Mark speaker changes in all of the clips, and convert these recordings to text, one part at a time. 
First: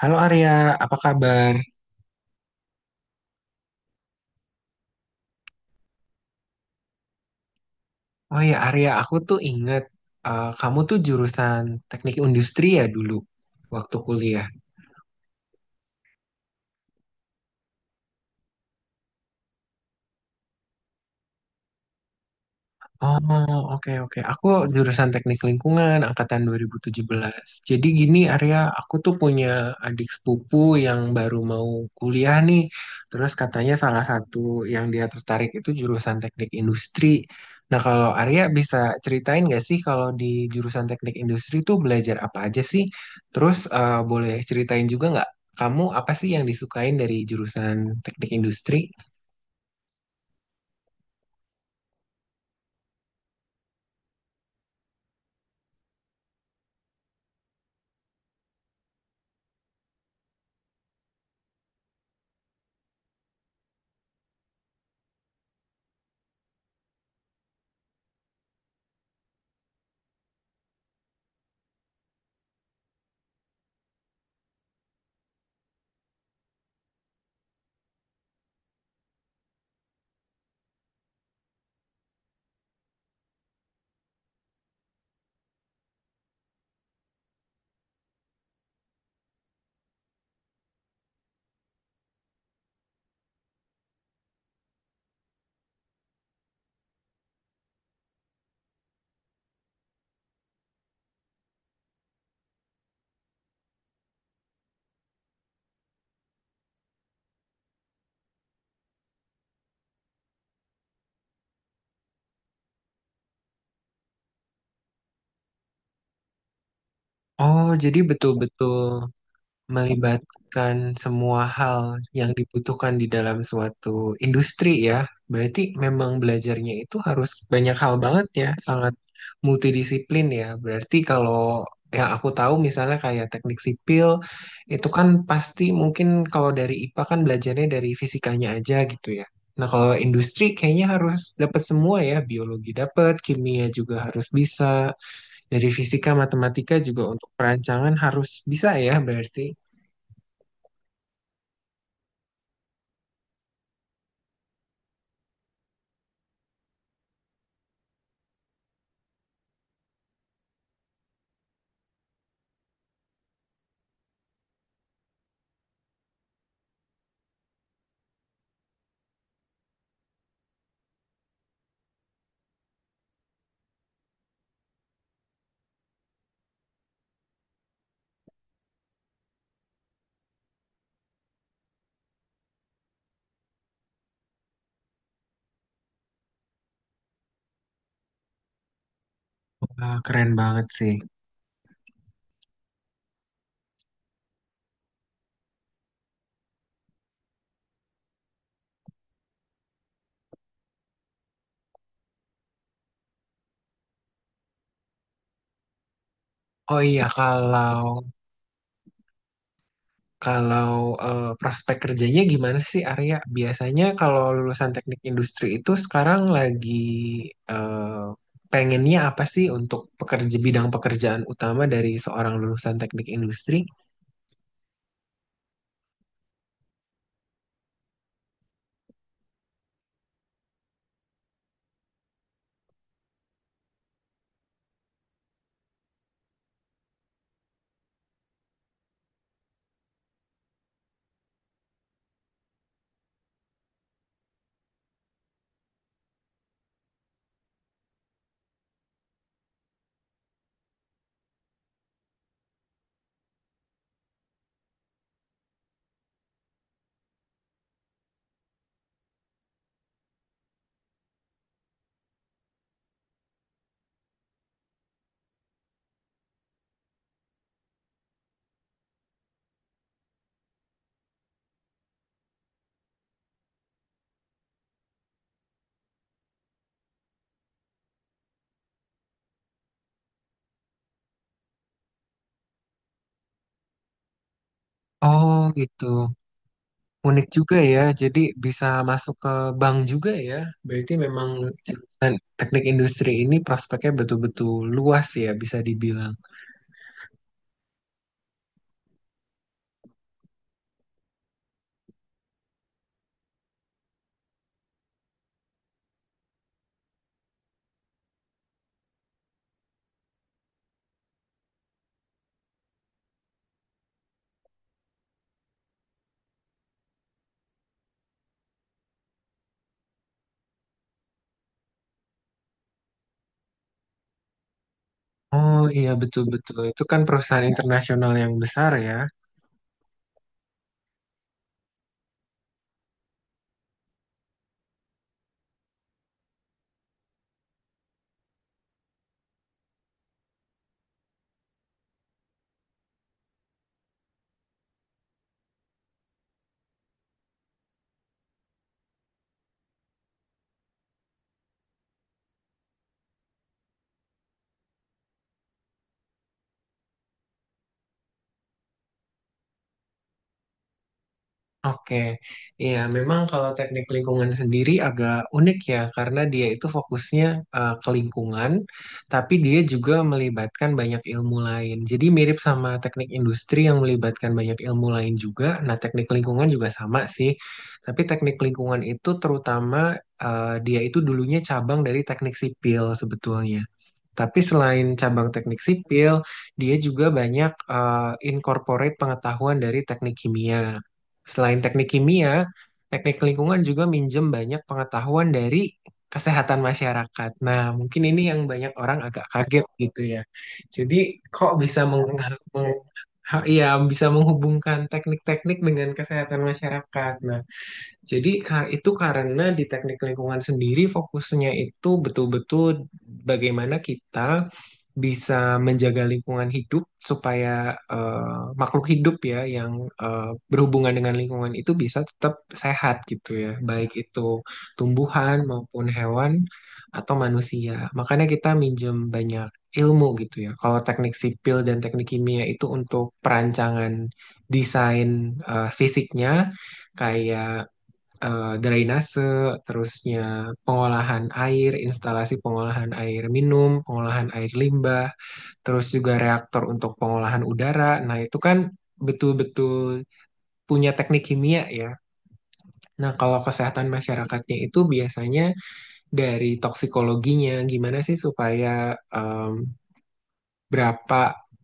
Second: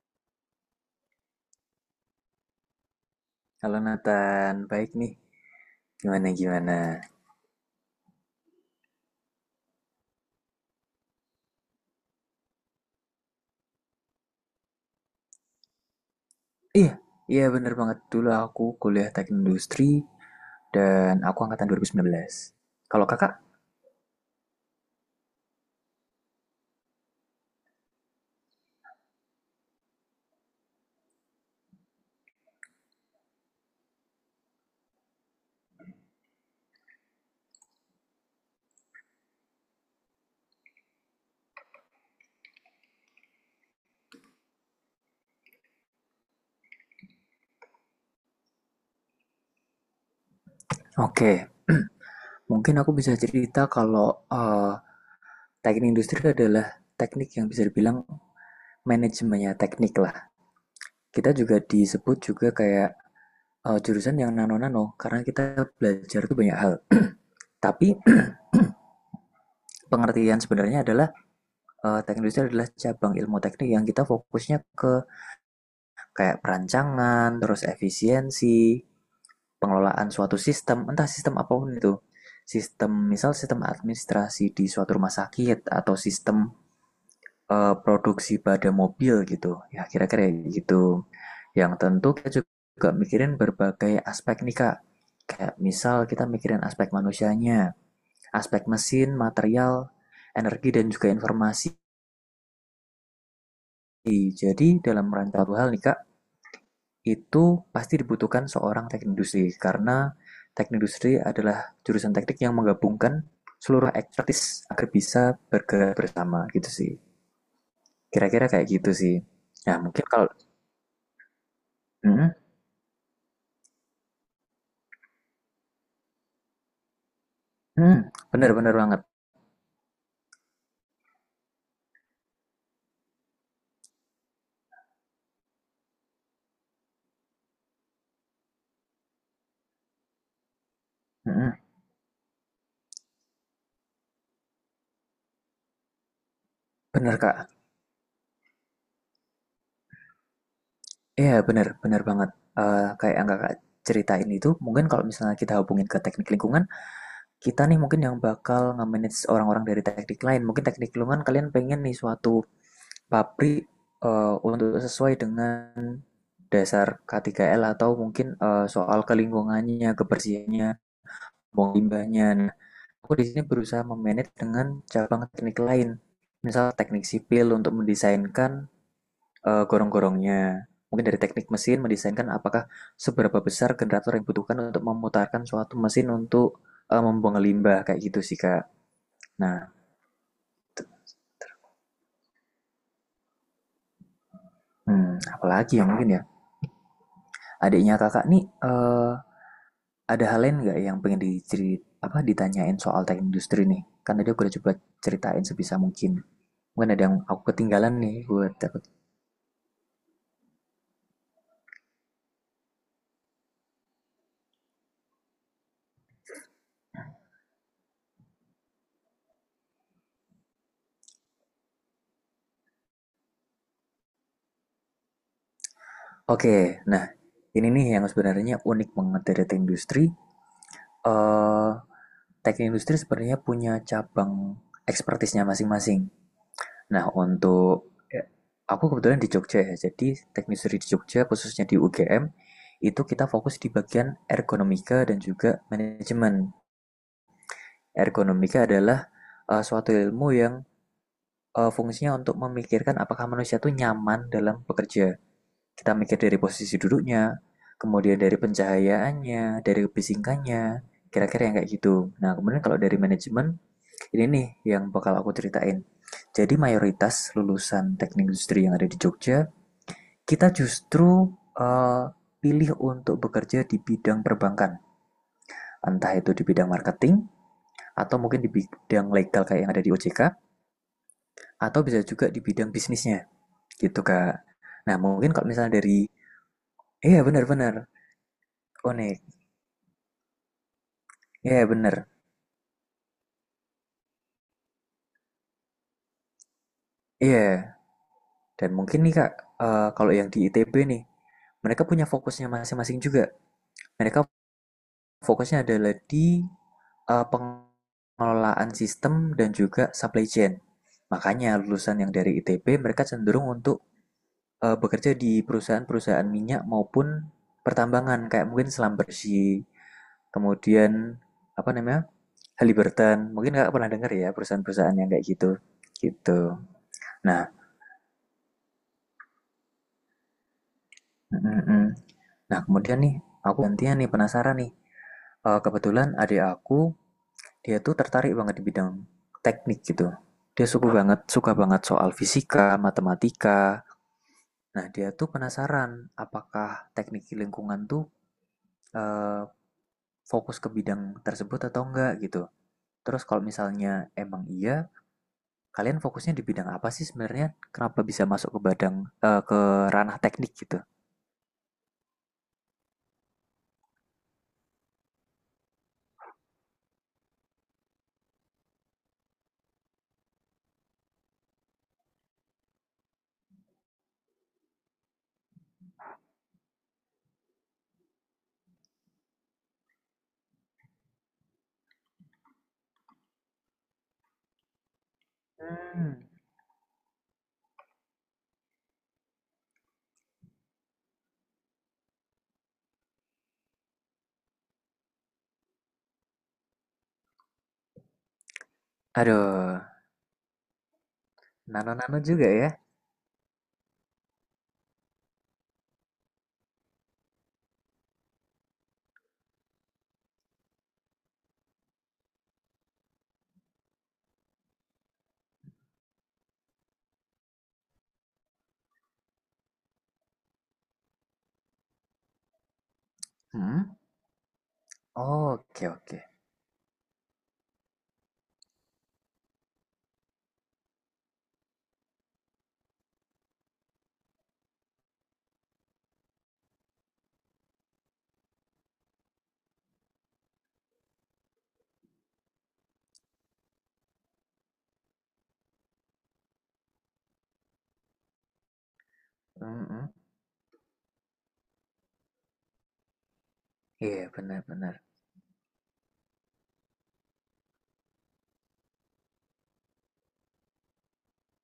Speaker 1: Halo Arya, apa kabar?
Speaker 2: Halo Nathan, baik nih. Gimana gimana?
Speaker 1: Oh ya Arya, aku tuh inget, kamu tuh jurusan teknik industri ya dulu waktu kuliah.
Speaker 2: Iya, iya bener banget. Dulu aku kuliah teknik industri dan aku angkatan 2019. Kalau kakak?
Speaker 1: Oh, oke, oke. Aku jurusan Teknik Lingkungan angkatan 2017. Jadi gini Arya, aku tuh punya adik sepupu yang baru mau kuliah nih. Terus katanya salah satu yang dia tertarik itu jurusan Teknik Industri. Nah, kalau Arya bisa ceritain nggak sih kalau di jurusan Teknik Industri tuh belajar apa aja sih? Terus boleh ceritain juga nggak kamu apa sih yang disukain dari jurusan Teknik Industri?
Speaker 2: Oke, mungkin aku bisa cerita kalau teknik industri adalah teknik yang bisa dibilang manajemennya teknik lah. Kita juga disebut juga kayak jurusan yang nano-nano karena kita belajar tuh banyak hal. Tapi pengertian sebenarnya adalah teknik industri adalah cabang ilmu teknik yang kita fokusnya ke kayak perancangan, terus efisiensi, pengelolaan suatu sistem, entah sistem apapun itu. Sistem, misal sistem administrasi di suatu rumah sakit atau sistem produksi pada mobil gitu. Ya kira-kira gitu. Yang tentu kita juga mikirin berbagai aspek nih Kak. Kayak misal kita mikirin aspek manusianya, aspek mesin, material, energi dan juga informasi. Jadi dalam rangka suatu hal nih Kak, itu pasti dibutuhkan seorang teknik industri, karena teknik industri adalah jurusan teknik yang menggabungkan seluruh expertise agar bisa bergerak bersama gitu sih.
Speaker 1: Oh, jadi
Speaker 2: Kira-kira kayak
Speaker 1: betul-betul
Speaker 2: gitu sih. Nah, mungkin kalau.
Speaker 1: melibatkan semua hal yang
Speaker 2: Mm,
Speaker 1: dibutuhkan di dalam suatu industri ya. Berarti memang belajarnya itu harus banyak hal
Speaker 2: mm,
Speaker 1: banget ya,
Speaker 2: bener-bener
Speaker 1: sangat
Speaker 2: banget.
Speaker 1: multidisiplin ya. Berarti kalau yang aku tahu misalnya kayak teknik sipil itu kan pasti mungkin kalau dari IPA kan belajarnya dari fisikanya aja gitu ya. Nah, kalau industri kayaknya harus
Speaker 2: Mm,
Speaker 1: dapat semua ya, biologi dapat, kimia juga harus bisa, dari fisika, matematika juga
Speaker 2: bener
Speaker 1: untuk
Speaker 2: Kak.
Speaker 1: perancangan harus bisa ya berarti.
Speaker 2: Iya, bener, bener banget. Kayak yang Kakak ceritain itu, mungkin kalau misalnya kita hubungin ke teknik lingkungan, kita nih mungkin yang bakal nge-manage orang-orang dari teknik lain. Mungkin teknik lingkungan kalian pengen nih suatu pabrik untuk sesuai dengan dasar K3L atau mungkin soal kelingkungannya, kebersihannya, buang limbahnya. Nah, aku di sini berusaha memanage dengan cabang teknik lain, misal teknik sipil untuk mendesainkan gorong-gorongnya. Mungkin dari teknik mesin mendesainkan apakah seberapa besar generator yang dibutuhkan untuk memutarkan suatu mesin untuk membuang limbah kayak gitu sih Kak. Nah,
Speaker 1: Ah, keren banget sih.
Speaker 2: apalagi yang mungkin ya adiknya kakak nih eh, ada hal lain nggak yang pengen ditanyain soal teh industri nih? Kan tadi aku udah coba ceritain sebisa mungkin.
Speaker 1: Oh
Speaker 2: Mungkin ada
Speaker 1: iya,
Speaker 2: yang aku
Speaker 1: kalau
Speaker 2: ketinggalan nih, gue takut.
Speaker 1: kalau prospek kerjanya gimana sih Arya? Biasanya kalau lulusan teknik industri itu sekarang lagi eh, pengennya apa sih untuk pekerja bidang pekerjaan utama dari seorang lulusan teknik industri?
Speaker 2: Oke, nah ini nih yang sebenarnya unik banget dari teh industri. eh Teknik industri sebenarnya punya cabang ekspertisnya masing-masing. Nah, aku kebetulan di Jogja ya, jadi teknik industri di Jogja, khususnya di UGM, itu kita fokus di bagian ergonomika dan juga manajemen. Ergonomika adalah suatu ilmu yang fungsinya untuk memikirkan apakah manusia tuh nyaman dalam bekerja. Kita mikir dari posisi duduknya, kemudian dari pencahayaannya, dari kebisingannya, kira-kira yang kayak gitu. Nah, kemudian kalau dari manajemen, ini nih yang bakal aku ceritain. Jadi mayoritas lulusan teknik industri yang ada di Jogja, kita justru, eee, pilih untuk bekerja di bidang perbankan. Entah itu di bidang marketing atau mungkin di bidang legal kayak yang ada di OJK atau bisa juga di bidang bisnisnya gitu Kak. Nah, mungkin
Speaker 1: Oh
Speaker 2: kalau misalnya
Speaker 1: gitu.
Speaker 2: dari. Iya,
Speaker 1: Unik juga
Speaker 2: benar-benar
Speaker 1: ya, jadi bisa masuk
Speaker 2: unik.
Speaker 1: ke bank juga ya. Berarti memang
Speaker 2: Iya benar.
Speaker 1: teknik industri ini prospeknya betul-betul luas ya, bisa dibilang.
Speaker 2: Iya. Dan mungkin nih Kak, kalau yang di ITB nih, mereka punya fokusnya masing-masing juga. Mereka fokusnya adalah di pengelolaan sistem dan juga supply chain. Makanya lulusan yang dari ITB mereka cenderung untuk bekerja di perusahaan-perusahaan minyak maupun pertambangan kayak mungkin selam bersih, kemudian apa namanya? Halliburton, mungkin kakak pernah dengar ya perusahaan-perusahaan yang kayak gitu,
Speaker 1: Oh iya,
Speaker 2: gitu.
Speaker 1: betul-betul, itu kan
Speaker 2: Nah,
Speaker 1: perusahaan internasional yang besar ya.
Speaker 2: mm, mm. Nah kemudian nih, aku gantian nih penasaran nih. Kebetulan adik aku, dia tuh tertarik banget di bidang teknik gitu. Dia suka banget soal fisika, matematika. Nah, dia tuh penasaran apakah teknik lingkungan tuh eh, fokus ke bidang tersebut atau enggak gitu. Terus kalau misalnya emang iya, kalian fokusnya di bidang apa sih sebenarnya? Kenapa bisa masuk ke ranah teknik gitu?
Speaker 1: Oke, iya memang kalau teknik lingkungan sendiri agak unik ya, karena dia itu fokusnya ke lingkungan, tapi dia juga melibatkan banyak ilmu lain. Jadi mirip sama teknik industri yang melibatkan banyak ilmu lain juga. Nah, teknik lingkungan juga sama sih, tapi teknik lingkungan itu terutama, dia itu dulunya cabang dari teknik sipil sebetulnya. Tapi selain cabang teknik
Speaker 2: Hmm.
Speaker 1: sipil, dia juga banyak incorporate pengetahuan dari teknik kimia. Selain teknik kimia, teknik lingkungan juga minjem banyak pengetahuan dari kesehatan masyarakat. Nah, mungkin ini yang banyak orang agak kaget
Speaker 2: Aduh,
Speaker 1: gitu ya. Jadi, kok bisa meng,
Speaker 2: nano-nano juga ya?
Speaker 1: meng- ha- iya, bisa menghubungkan teknik-teknik dengan kesehatan masyarakat? Nah, jadi itu karena di teknik lingkungan sendiri fokusnya itu betul-betul bagaimana kita bisa menjaga lingkungan hidup supaya makhluk hidup ya yang berhubungan dengan lingkungan itu bisa tetap sehat gitu ya, baik
Speaker 2: Hmm?
Speaker 1: itu tumbuhan
Speaker 2: Oh,
Speaker 1: maupun
Speaker 2: oke oke.
Speaker 1: hewan atau manusia. Makanya kita minjem banyak ilmu gitu ya. Kalau teknik sipil dan teknik kimia itu untuk perancangan desain fisiknya, kayak drainase, terusnya pengolahan air, instalasi pengolahan air minum, pengolahan air limbah, terus juga reaktor untuk pengolahan udara. Nah, itu kan betul-betul
Speaker 2: Mm-mm.
Speaker 1: punya teknik kimia ya. Nah, kalau kesehatan
Speaker 2: Iya,
Speaker 1: masyarakatnya itu
Speaker 2: benar-benar.
Speaker 1: biasanya dari toksikologinya, gimana sih supaya em, berapa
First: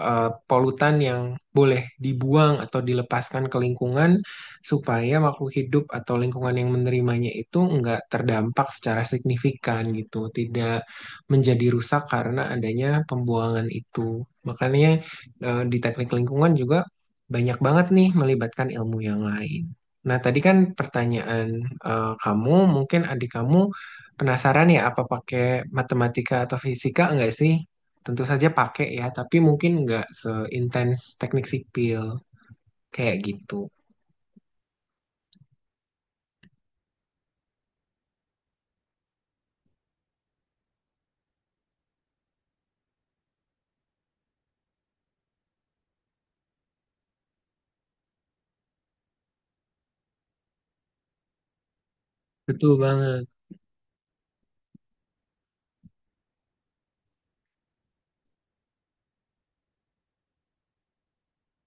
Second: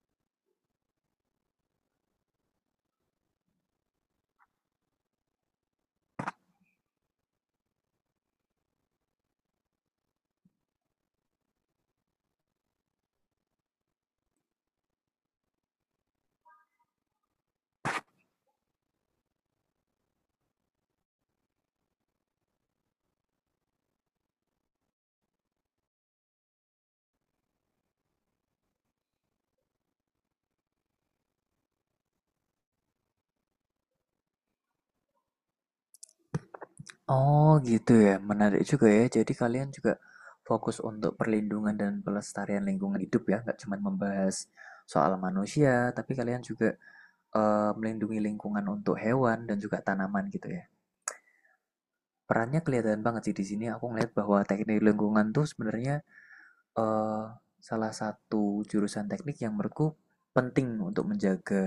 Speaker 1: polutan yang boleh dibuang atau dilepaskan ke lingkungan supaya makhluk hidup atau lingkungan yang menerimanya itu nggak terdampak secara signifikan gitu, tidak menjadi rusak karena adanya pembuangan itu. Makanya di teknik lingkungan juga banyak banget nih melibatkan ilmu yang lain. Nah, tadi kan pertanyaan kamu, mungkin adik kamu penasaran ya apa pakai matematika atau fisika enggak sih? Tentu saja pakai ya, tapi mungkin nggak seintens teknik sipil kayak gitu.
Speaker 2: Oh, gitu ya. Menarik juga ya. Jadi kalian juga fokus untuk perlindungan dan pelestarian lingkungan hidup ya, nggak cuma membahas soal manusia, tapi kalian juga melindungi lingkungan untuk hewan dan juga tanaman gitu ya. Perannya
Speaker 1: Betul
Speaker 2: kelihatan banget
Speaker 1: banget,
Speaker 2: sih di sini. Aku ngeliat bahwa teknik lingkungan tuh sebenarnya eh, salah satu jurusan teknik yang menurutku penting untuk menjaga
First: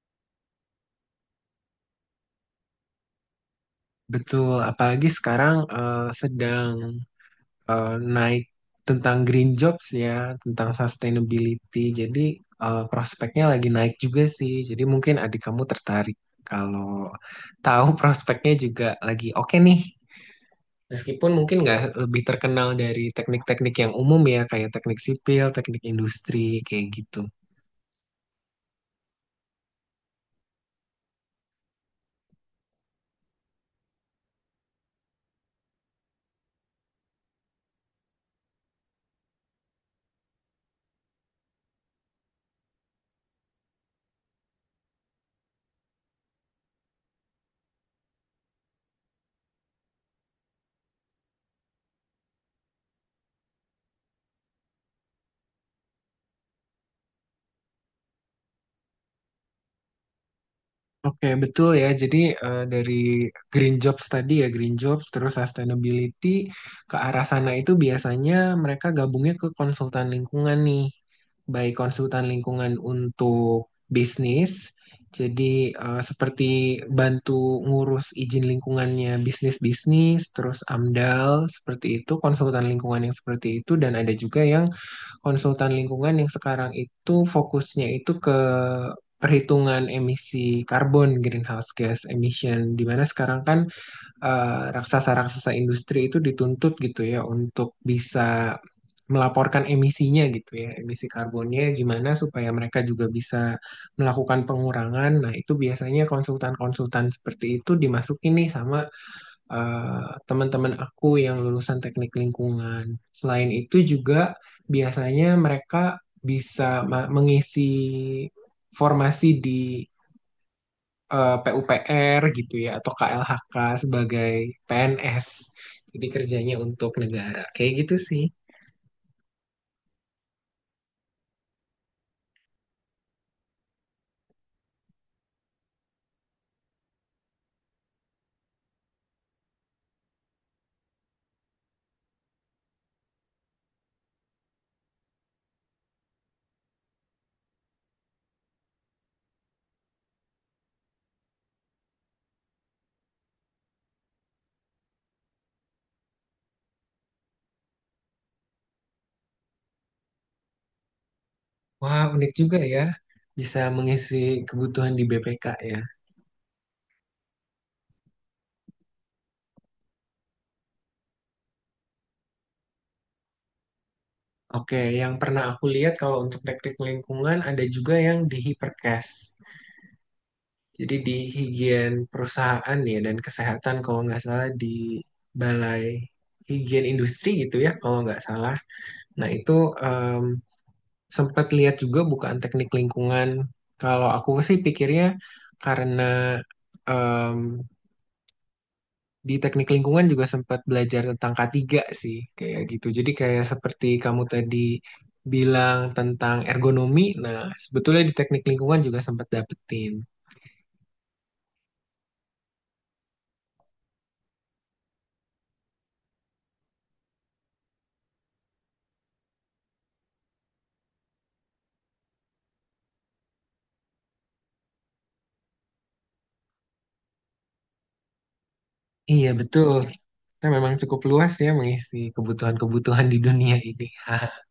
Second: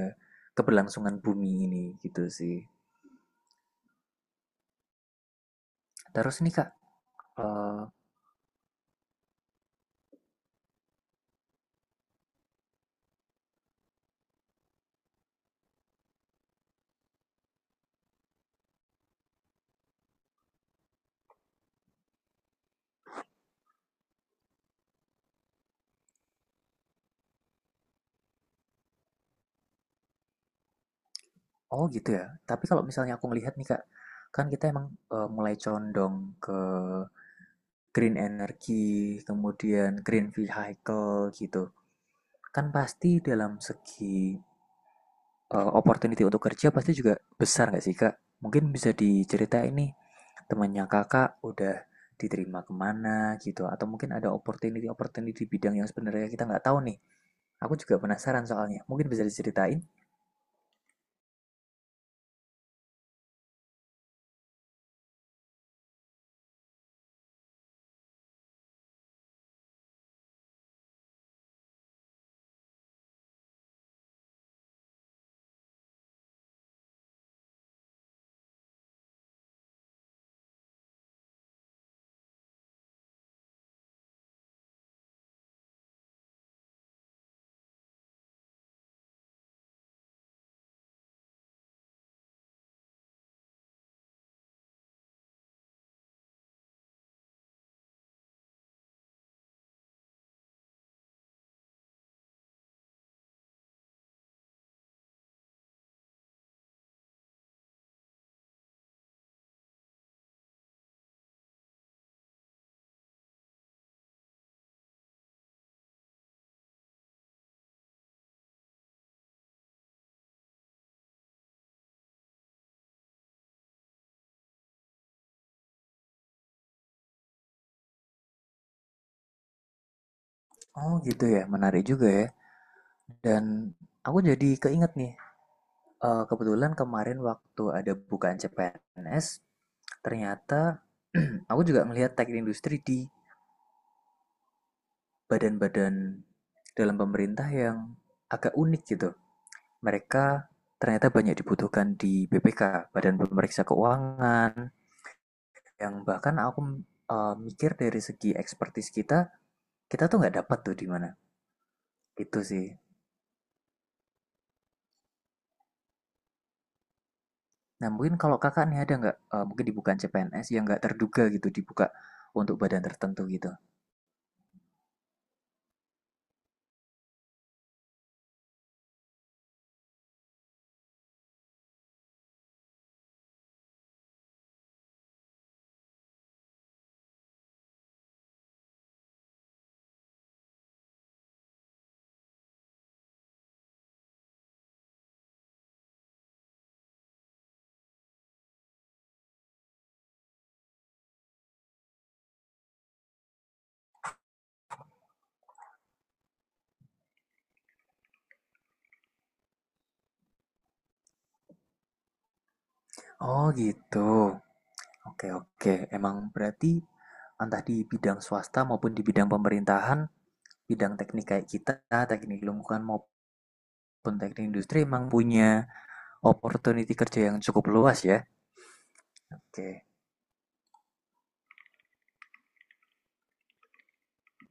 Speaker 2: keberlangsungan bumi ini gitu sih.
Speaker 1: betul. Apalagi sekarang
Speaker 2: Terus nih Kak.
Speaker 1: sedang
Speaker 2: eh,
Speaker 1: eh, naik tentang green jobs ya, tentang sustainability. Jadi prospeknya lagi naik juga sih. Jadi mungkin adik kamu tertarik kalau tahu prospeknya juga lagi oke nih. Meskipun mungkin nggak lebih terkenal dari teknik-teknik yang umum ya, kayak teknik sipil, teknik industri, kayak gitu.
Speaker 2: oh, gitu ya. Tapi kalau misalnya aku melihat nih Kak, kan kita emang mulai condong ke green energy, kemudian green vehicle gitu. Kan pasti dalam segi opportunity untuk kerja pasti juga besar nggak sih kak? Mungkin bisa diceritain nih temannya kakak udah diterima kemana gitu atau mungkin ada opportunity opportunity bidang yang sebenarnya kita nggak tahu nih. Aku juga penasaran soalnya. Mungkin bisa diceritain?
Speaker 1: Oke, betul ya. Jadi dari green jobs tadi ya, green jobs terus sustainability ke arah sana itu biasanya mereka gabungnya ke konsultan lingkungan nih. Baik konsultan lingkungan untuk bisnis, jadi seperti bantu ngurus izin lingkungannya bisnis-bisnis, terus AMDAL seperti itu, konsultan lingkungan yang seperti itu, dan ada juga yang konsultan lingkungan yang sekarang itu fokusnya itu ke perhitungan emisi karbon greenhouse gas emission di mana sekarang kan raksasa-raksasa industri itu dituntut gitu ya untuk bisa melaporkan emisinya gitu ya, emisi karbonnya gimana supaya mereka juga bisa melakukan pengurangan. Nah, itu biasanya konsultan-konsultan seperti itu dimasukin nih sama eh, teman-teman aku yang lulusan teknik lingkungan. Selain itu juga biasanya mereka bisa mengisi formasi di PUPR gitu ya atau KLHK sebagai PNS. Jadi kerjanya untuk negara. Kayak gitu sih.
Speaker 2: Oh gitu ya, menarik juga ya. Dan aku jadi keinget nih, kebetulan kemarin waktu ada bukaan CPNS, ternyata aku juga melihat teknik industri di badan-badan dalam pemerintah yang agak unik gitu. Mereka ternyata banyak dibutuhkan di BPK, Badan Pemeriksa Keuangan, yang bahkan aku mikir dari segi ekspertis kita, tuh nggak dapat tuh di mana.
Speaker 1: Wah, unik
Speaker 2: Itu
Speaker 1: juga
Speaker 2: sih.
Speaker 1: ya. Bisa mengisi kebutuhan di BPK ya.
Speaker 2: Nah, mungkin kalau kakak nih ada nggak, mungkin dibuka CPNS yang nggak terduga gitu, dibuka untuk badan tertentu gitu.
Speaker 1: Oke, yang pernah aku lihat kalau untuk teknik lingkungan ada juga yang di Hiperkes. Jadi di higien perusahaan ya dan kesehatan kalau nggak salah, di Balai Higien Industri gitu ya kalau nggak salah. Nah itu, em, sempat lihat juga bukaan teknik lingkungan. Kalau aku sih pikirnya karena em, di teknik lingkungan juga sempat belajar tentang K3 sih kayak gitu. Jadi kayak seperti kamu tadi bilang tentang ergonomi. Nah sebetulnya di teknik lingkungan juga sempat dapetin.
Speaker 2: Oh gitu. Oke, oke. Emang berarti entah di bidang swasta maupun di bidang pemerintahan, bidang teknik kayak kita, teknik lingkungan maupun teknik industri emang punya opportunity kerja yang cukup luas ya.
Speaker 1: Iya betul.
Speaker 2: Oke.
Speaker 1: Kita memang cukup luas ya mengisi kebutuhan-kebutuhan di dunia ini.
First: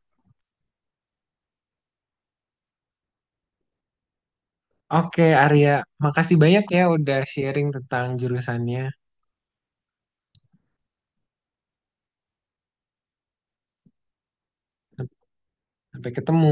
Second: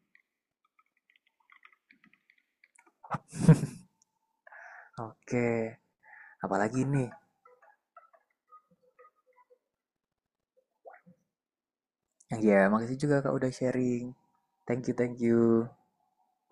Speaker 1: Oke,
Speaker 2: Oke.
Speaker 1: Arya, makasih banyak
Speaker 2: Apalagi
Speaker 1: ya
Speaker 2: nih?
Speaker 1: udah sharing tentang jurusannya.
Speaker 2: Ya, makasih juga Kak udah sharing. Thank you, thank you.
Speaker 1: Sampai ketemu.